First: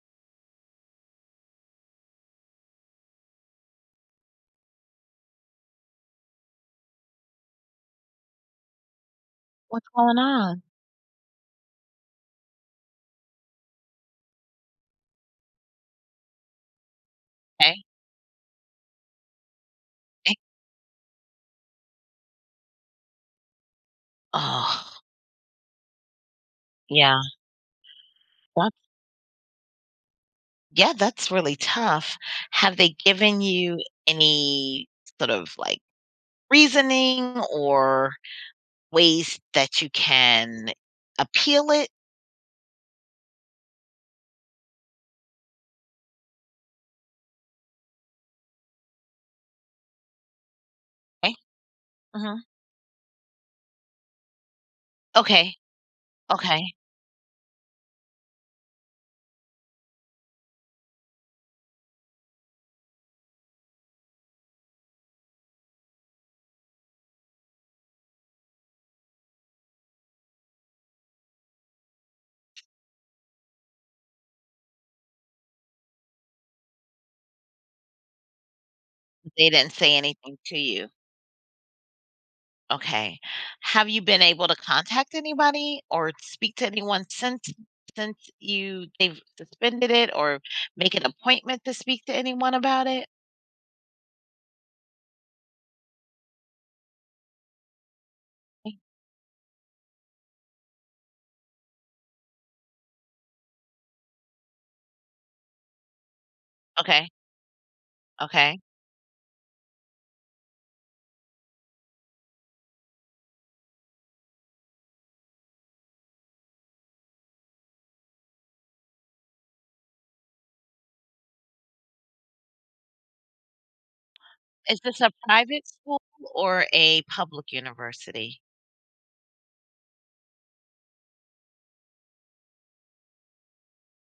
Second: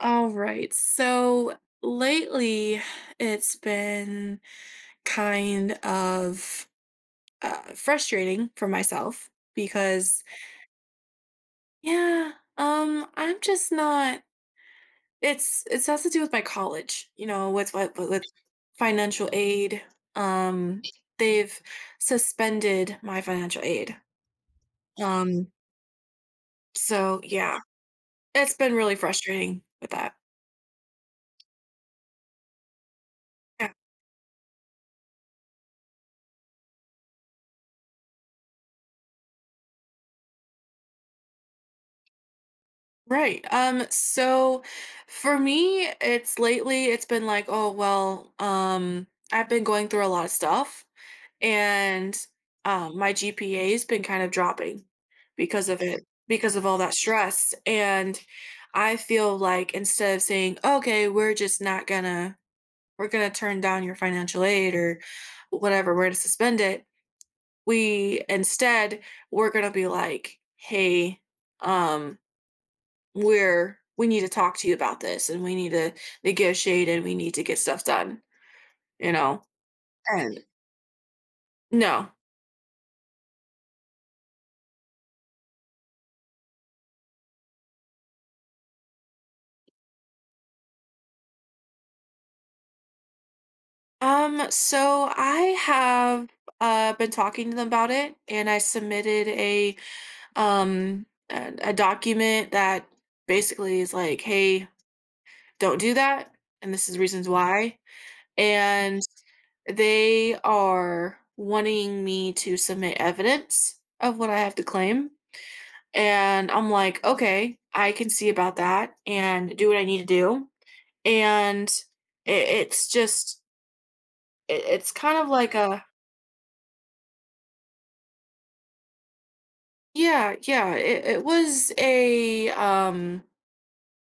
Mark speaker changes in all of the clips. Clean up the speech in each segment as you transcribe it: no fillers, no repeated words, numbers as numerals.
Speaker 1: All right. So lately, it's been kind of frustrating for myself
Speaker 2: What's going
Speaker 1: because,
Speaker 2: on?
Speaker 1: yeah, I'm just not. It has to do with my college. You know, with
Speaker 2: Okay,
Speaker 1: what with, with financial aid.
Speaker 2: eh
Speaker 1: Um, they've suspended my financial aid.
Speaker 2: Oh,
Speaker 1: Um, so
Speaker 2: yeah,
Speaker 1: yeah, it's been
Speaker 2: that's
Speaker 1: really frustrating with that.
Speaker 2: yeah, that's really tough. Have they given you any sort of, like, reasoning or ways that you can appeal it?
Speaker 1: Right. So for me, it's lately it's been like, oh well, I've been going through a lot of stuff
Speaker 2: Okay,
Speaker 1: and
Speaker 2: mhm.
Speaker 1: my GPA's been kind of dropping
Speaker 2: Okay,
Speaker 1: because of it, because of
Speaker 2: okay.
Speaker 1: all that stress. And I feel like instead of saying, okay, we're just not gonna we're gonna turn down your financial aid or whatever, we're gonna suspend it, we instead we're gonna be like, hey, um, where we need to talk to you about this and we need to negotiate and we need to get stuff done, you know?
Speaker 2: They didn't say anything
Speaker 1: And
Speaker 2: to you.
Speaker 1: no.
Speaker 2: Okay. Have you been able to contact anybody or speak to anyone since you they've suspended it or make an appointment to speak to anyone about it?
Speaker 1: So I have been talking to them about it and I submitted a um a document that basically is like, hey, don't do that, and this is
Speaker 2: Okay.
Speaker 1: reasons why.
Speaker 2: Okay.
Speaker 1: And they are wanting me to submit evidence of what I have to claim. And I'm like, "Okay, I can see about that and do what I need to do." And I it's just it
Speaker 2: Is
Speaker 1: it's
Speaker 2: this a
Speaker 1: kind of like
Speaker 2: private
Speaker 1: a…
Speaker 2: school or a public university?
Speaker 1: Yeah, yeah, it was a,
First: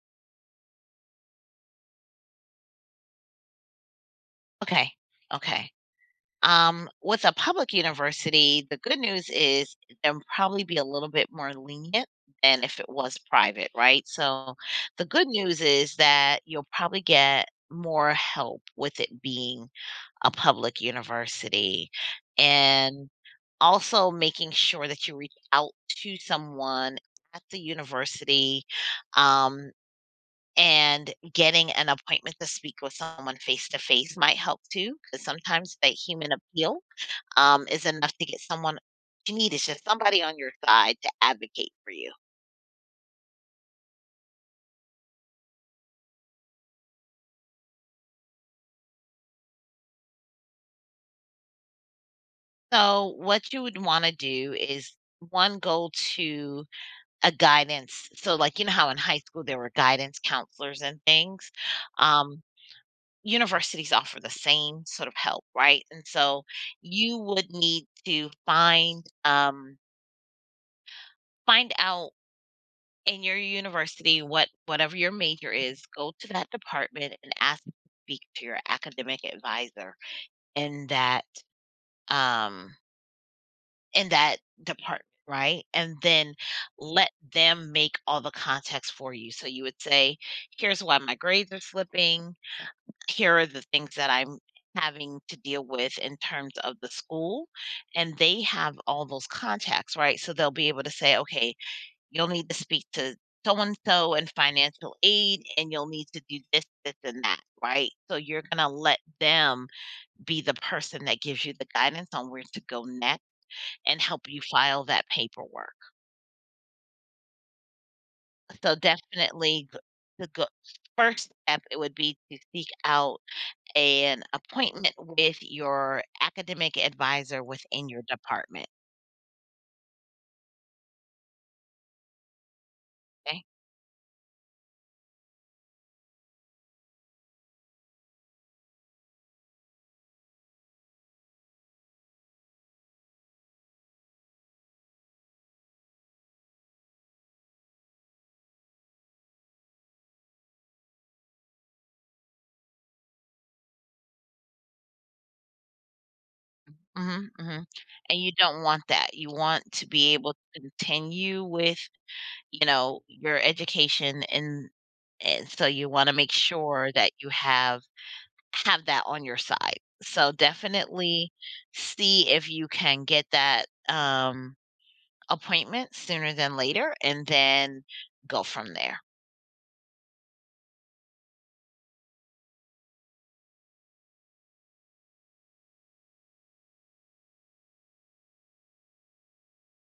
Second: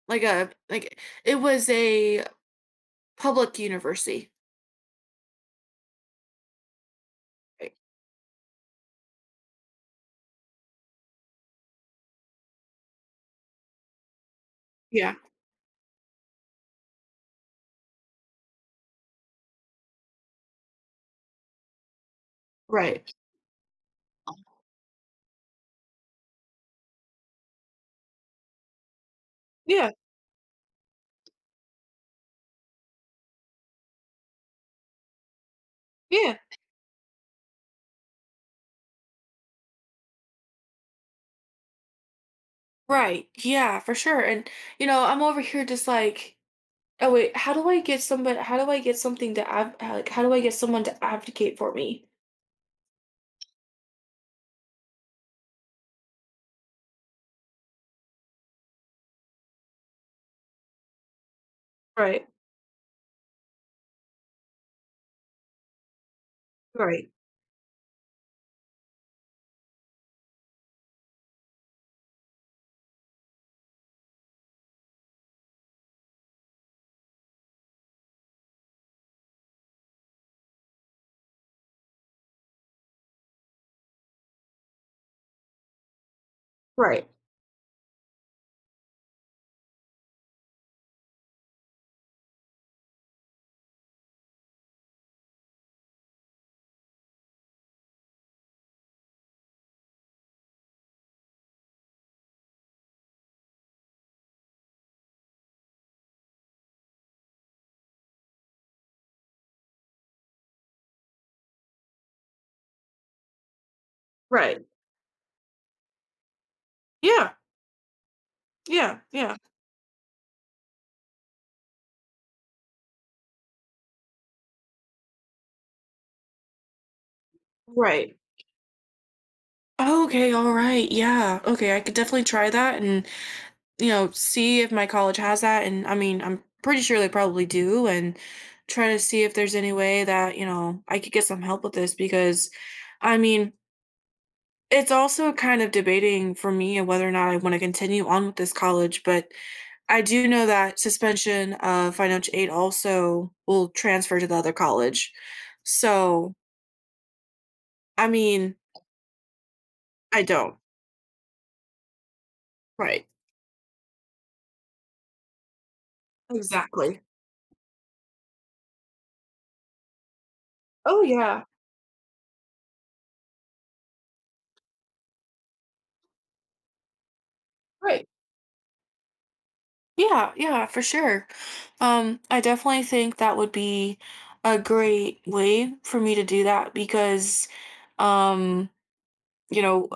Speaker 1: like a like it was a public university.
Speaker 2: Okay. Okay. With a public
Speaker 1: Right.
Speaker 2: university, the good news is they'll probably be a little bit more lenient than if it was private, right? So the
Speaker 1: Yeah,
Speaker 2: good news is that you'll probably get more help with it being a public university. And
Speaker 1: right.
Speaker 2: also making sure that you reach out to someone at the university um,
Speaker 1: Yeah,
Speaker 2: and getting an appointment to speak with someone face to face might help too, because sometimes that human
Speaker 1: yeah,
Speaker 2: appeal is enough to get someone. What you need is just somebody on your side to advocate for you.
Speaker 1: right. Yeah, for sure, and, you know, I'm over here just like, "Oh, wait, how do I get somebody? How do I get something to adv like, how do I get someone to advocate for me?"
Speaker 2: So, what you would wanna do is, one, go to a guidance so, like, you know how in high school there were guidance counselors and things?
Speaker 1: Right,
Speaker 2: Um, Universities offer the same sort of help, right? And so
Speaker 1: right,
Speaker 2: you would need to find, find out in your university, what whatever your major is, go to that department and ask to speak to your academic advisor in that um in that department, right? And then
Speaker 1: right.
Speaker 2: let them make all the contacts for you. So you would say, here's why my grades are slipping, here are the things that I'm having to deal with in terms of the school, and they have all those contacts, right? So they'll be able to say, okay, you'll need to speak to so and so in financial aid, and you'll need to do this, this, and that, right? So you're gonna let them be the person that gives you the guidance on where to go next and help you
Speaker 1: Right.
Speaker 2: file that paperwork.
Speaker 1: Yeah.
Speaker 2: So
Speaker 1: Yeah. Yeah.
Speaker 2: definitely the go- first step it would be to seek out an appointment with your academic advisor within your
Speaker 1: Right.
Speaker 2: department.
Speaker 1: Okay, all right. Yeah. Okay, I could definitely try that and,
Speaker 2: Okay.
Speaker 1: you know, see if my college has that. And I mean, I'm pretty sure they probably do and try to see if there's any way that, you know, I could get some help with this because I mean, it's also kind of debating for me and whether or not I want to continue on with this college, but I do know that suspension of financial aid also will transfer to the other college. So,
Speaker 2: Hmm, hmm.
Speaker 1: I
Speaker 2: And you
Speaker 1: mean,
Speaker 2: don't want that. You want to be
Speaker 1: I
Speaker 2: able
Speaker 1: don't.
Speaker 2: to continue with, you know,
Speaker 1: Right,
Speaker 2: your education, and so you wanna make sure
Speaker 1: exactly.
Speaker 2: that you have that on your side. So
Speaker 1: Oh,
Speaker 2: definitely
Speaker 1: yeah,
Speaker 2: see if you can get that, appointment sooner than later and then
Speaker 1: right.
Speaker 2: go from there.
Speaker 1: Yeah, yeah, for sure. I definitely think that would be a great way for me to do that because, um, you know,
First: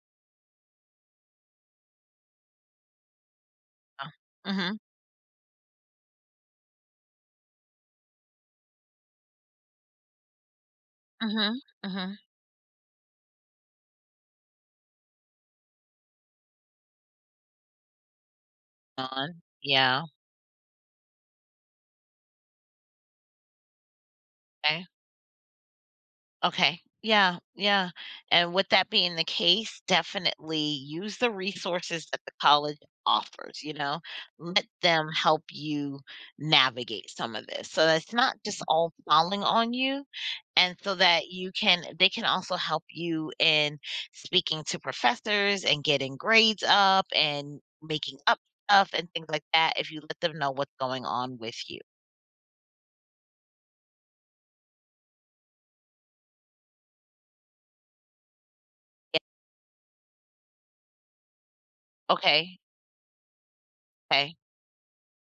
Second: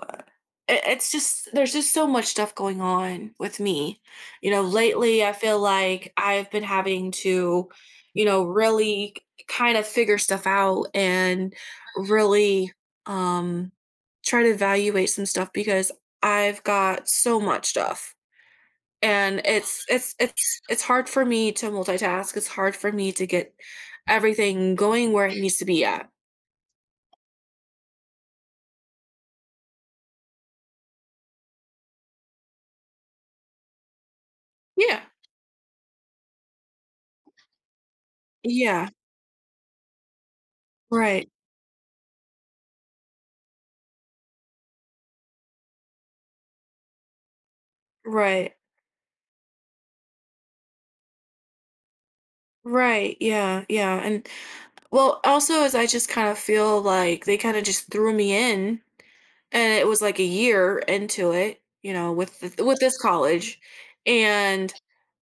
Speaker 1: it's just there's just so much stuff going on with me.
Speaker 2: Uh,
Speaker 1: You know,
Speaker 2: mhm,
Speaker 1: lately I feel like I've been having to, you know, really kind of figure stuff out and
Speaker 2: mhm, mhm.
Speaker 1: really um try to evaluate some stuff because I've got so much stuff. And
Speaker 2: On.
Speaker 1: it's
Speaker 2: Yeah.
Speaker 1: it's it's it's hard for me to multitask. It's hard for me to get everything
Speaker 2: Okay.
Speaker 1: going where it needs to be at.
Speaker 2: Okay. Yeah, yeah. And with that being the case, definitely use the resources that the college offers, you know, let
Speaker 1: Yeah.
Speaker 2: them help you navigate some of this. So that's not just
Speaker 1: Yeah.
Speaker 2: all falling on you. And so that
Speaker 1: Right.
Speaker 2: you can, they can also help you in speaking to professors and getting grades up and making up
Speaker 1: Right.
Speaker 2: stuff and things like that if you let them know what's going on with you.
Speaker 1: Right. Yeah. Yeah. And well, also as I just kind of feel like they kinda just threw me in,
Speaker 2: Yeah.
Speaker 1: and it was like a year into it, you know, with th
Speaker 2: Okay.
Speaker 1: with this college,
Speaker 2: Okay.
Speaker 1: and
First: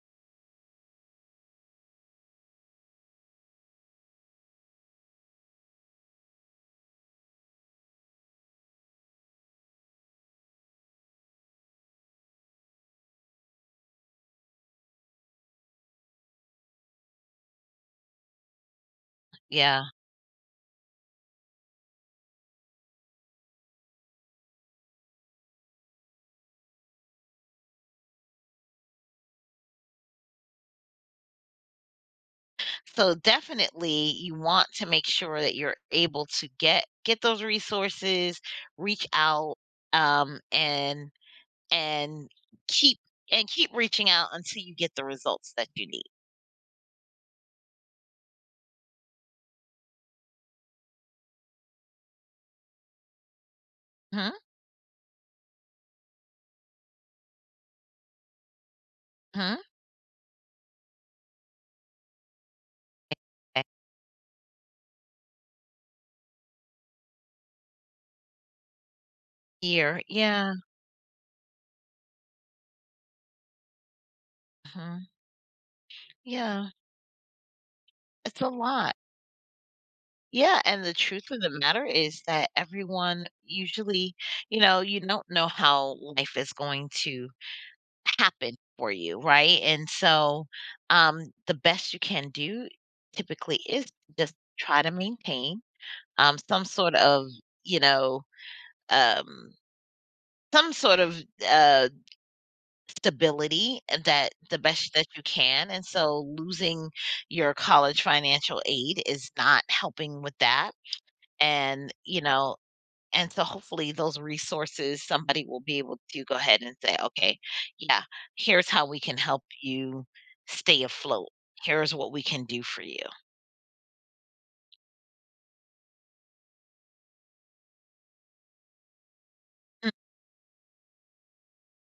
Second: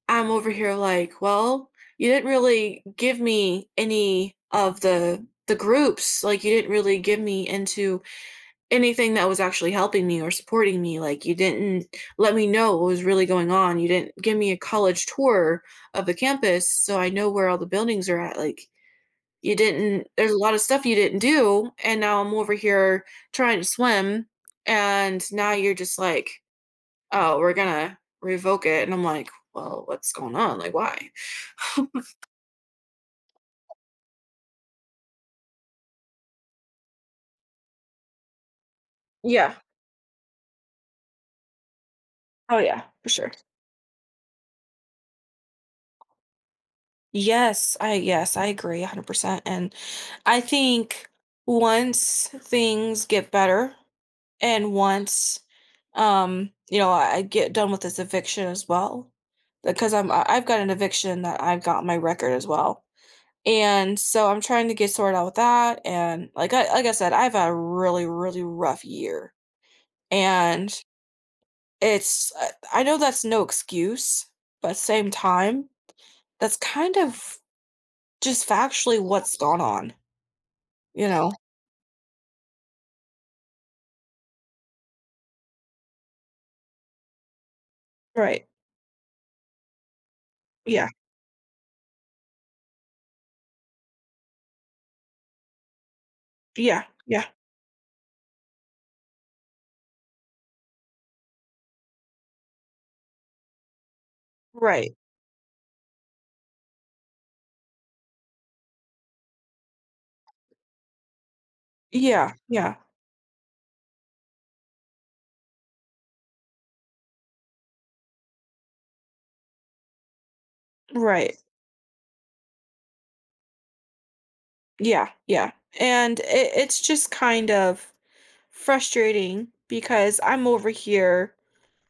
Speaker 1: I'm over here like, "Well, you didn't really give me any of the groups, like, you didn't really give me into anything that was actually helping me or supporting me, like, you didn't let me know what was really going on, you didn't give me a college tour of the campus so I know where all the buildings are at, like, you
Speaker 2: Yeah.
Speaker 1: didn't there's a lot of stuff you didn't do, and now I'm over here trying to swim, and now you're just like, "Oh, we're gonna revoke it," and I'm like, "Well, what's going on? Like, why?"
Speaker 2: So definitely you want to make sure that you're able to get those resources, reach
Speaker 1: Yeah.
Speaker 2: out, um and and
Speaker 1: Oh, yeah,
Speaker 2: keep
Speaker 1: for sure.
Speaker 2: and keep reaching out until you get the results that you need.
Speaker 1: Yes, I agree 100%, and I think once things get better
Speaker 2: Hmm
Speaker 1: and once, you know, I get done with this eviction as well,
Speaker 2: hmm
Speaker 1: because I've got an eviction that I've got on my record as well. And so I'm trying to get sorted out with that, and like I said, I've had a really, really rough year,
Speaker 2: here yeah
Speaker 1: and it's I know that's no excuse, but at the
Speaker 2: hmm
Speaker 1: same time, that's
Speaker 2: yeah,
Speaker 1: kind of
Speaker 2: it's
Speaker 1: just
Speaker 2: a lot.
Speaker 1: factually what's gone on,
Speaker 2: Yeah, and the
Speaker 1: you
Speaker 2: truth
Speaker 1: know?
Speaker 2: of the matter is that everyone usually, you know, you don't know how life is going to
Speaker 1: Right.
Speaker 2: happen for you, right? And so,
Speaker 1: Yeah.
Speaker 2: um, the best you can do typically is just try to maintain some
Speaker 1: Yeah.
Speaker 2: sort
Speaker 1: Yeah.
Speaker 2: of, you know, um, some sort of uh, stability that the best
Speaker 1: Right.
Speaker 2: that you can. And so, losing your college financial aid is not helping with that. And, you
Speaker 1: Yeah.
Speaker 2: know,
Speaker 1: Yeah.
Speaker 2: and so hopefully those resources, somebody will be able to go ahead and say, okay, yeah, here's how we can help you stay afloat.
Speaker 1: Right.
Speaker 2: Here's what we can do for you.
Speaker 1: Yeah. Yeah. And it's just kind of frustrating
Speaker 2: Mm,
Speaker 1: because I'm over here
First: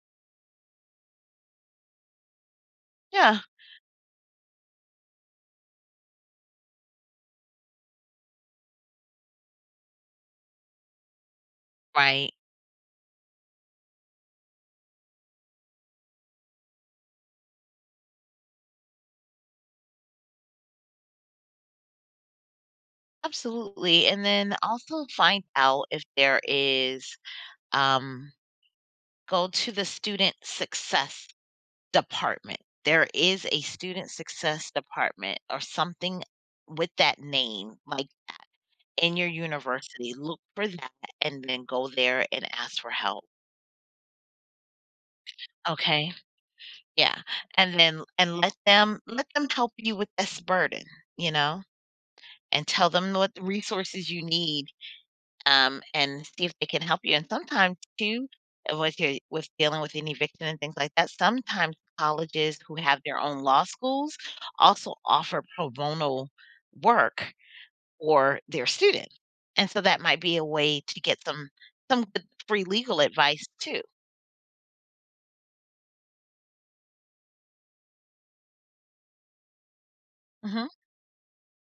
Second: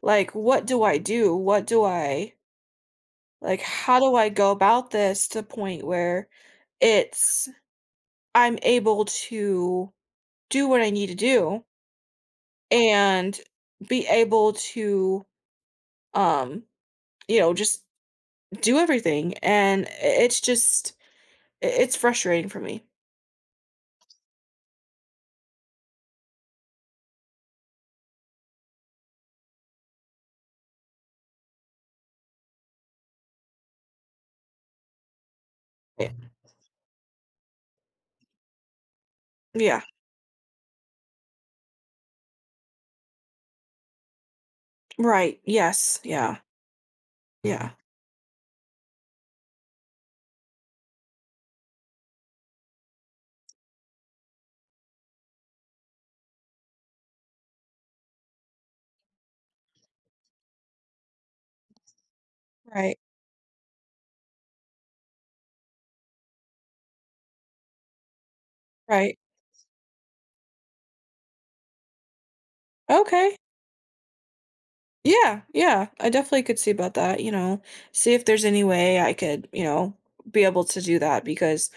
Speaker 1: like, what do I do? What do I…
Speaker 2: Yeah,
Speaker 1: Like, how do I go about this to the point where it's I'm able to do what I need to do
Speaker 2: Right.
Speaker 1: and be able to um, you know, just do everything and it's just it's frustrating for me.
Speaker 2: Absolutely. And then also find out if there is, um, go to the student success department. There is a student success department or
Speaker 1: Yeah.
Speaker 2: something with that name, like in your
Speaker 1: Yeah.
Speaker 2: university, look for that and then go there and ask for help.
Speaker 1: Right. Yes.
Speaker 2: Okay.
Speaker 1: Yeah.
Speaker 2: Yeah,
Speaker 1: Yeah.
Speaker 2: and then and let them help you with this burden, you know, and tell them what the resources you need, and see if they can help you. And sometimes too, with your with dealing with an eviction and things like that, sometimes colleges who
Speaker 1: Right.
Speaker 2: have their own law schools also offer pro bono work or their student.
Speaker 1: Right.
Speaker 2: And so that might be a way to get some good free legal
Speaker 1: Okay.
Speaker 2: advice too.
Speaker 1: Yeah. Yeah. I definitely could see about that, you know. See if there's any way I could, you know, be able
Speaker 2: Mhm.
Speaker 1: to do that because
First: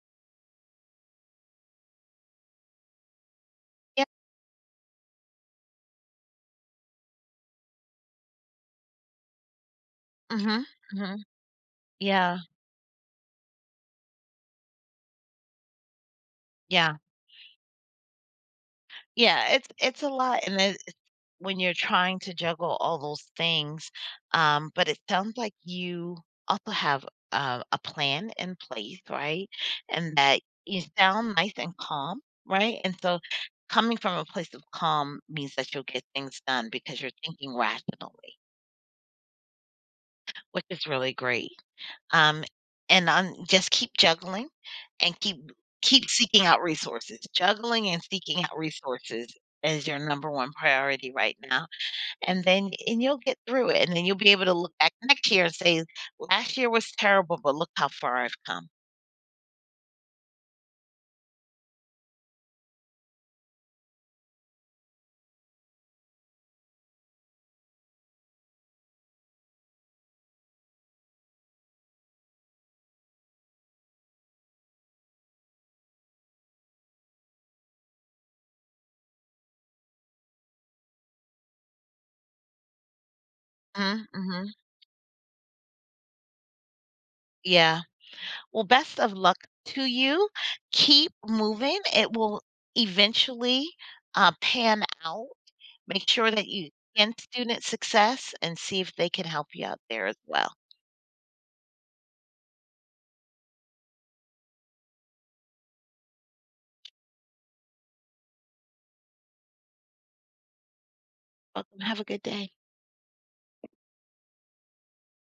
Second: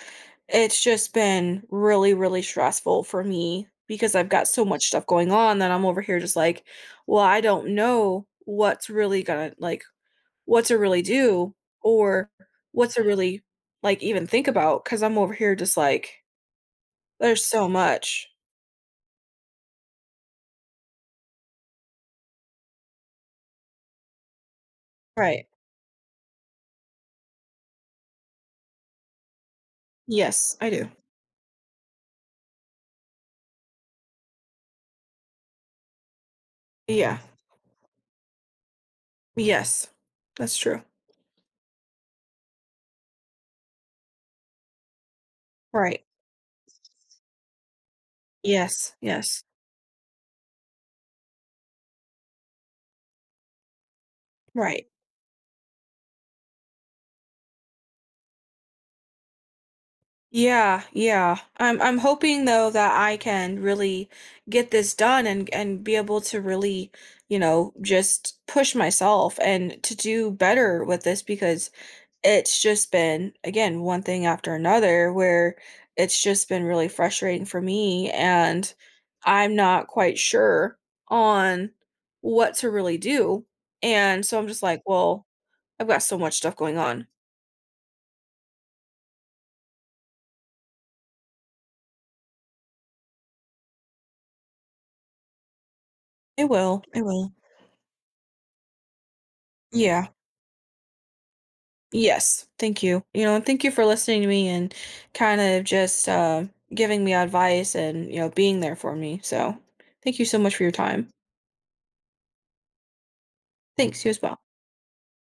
Speaker 1: it's just been really, really stressful for me
Speaker 2: Yep.
Speaker 1: because I've got so much stuff going on that I'm over here just like, well, I don't know what's really gonna like what
Speaker 2: Mhm.
Speaker 1: to really
Speaker 2: Mhm.
Speaker 1: do or
Speaker 2: Yeah.
Speaker 1: what to really like even think about because I'm over here just like,
Speaker 2: Yeah.
Speaker 1: there's so much.
Speaker 2: Yeah, it's a lot and it's when you're trying to juggle all those things, but it sounds
Speaker 1: Right.
Speaker 2: like you also have, a plan in place, right? And that
Speaker 1: Yes, I
Speaker 2: you
Speaker 1: do.
Speaker 2: sound nice and calm, right? And so coming from a place of calm means that you'll get things done because you're
Speaker 1: Yeah.
Speaker 2: thinking rationally,
Speaker 1: Yes. That's
Speaker 2: which
Speaker 1: true.
Speaker 2: is really great. Um, and I'm just keep juggling and keep
Speaker 1: Right.
Speaker 2: keep seeking out resources. Juggling and seeking out
Speaker 1: Yes.
Speaker 2: resources
Speaker 1: Yes.
Speaker 2: is your number one priority right now, and then and you'll get through it, and then you'll be able to look
Speaker 1: Right.
Speaker 2: back next year and say, "Last year was terrible, but look how far I've come."
Speaker 1: Yeah, yeah. I'm hoping though that I can really get this done and be able to really, you know, just push myself and to do better with this because it's just been again one thing after another where it's just been really frustrating for me and I'm not quite sure on what to really do.
Speaker 2: mm
Speaker 1: And so
Speaker 2: mhm.
Speaker 1: I'm just like, well, I've got so much stuff going on.
Speaker 2: Yeah. Well, best of luck to you. Keep moving. It will eventually, pan out. Make sure
Speaker 1: It
Speaker 2: that you
Speaker 1: will. It
Speaker 2: end
Speaker 1: will.
Speaker 2: student success and see if they can help you out there
Speaker 1: Yeah.
Speaker 2: as well.
Speaker 1: Yes, thank you. You know, and thank you for listening to me and kind of just giving me advice and, you know, being there for me. So, thank you so much for your time.
Speaker 2: Welcome, have a good day.
Speaker 1: Thanks, you as well.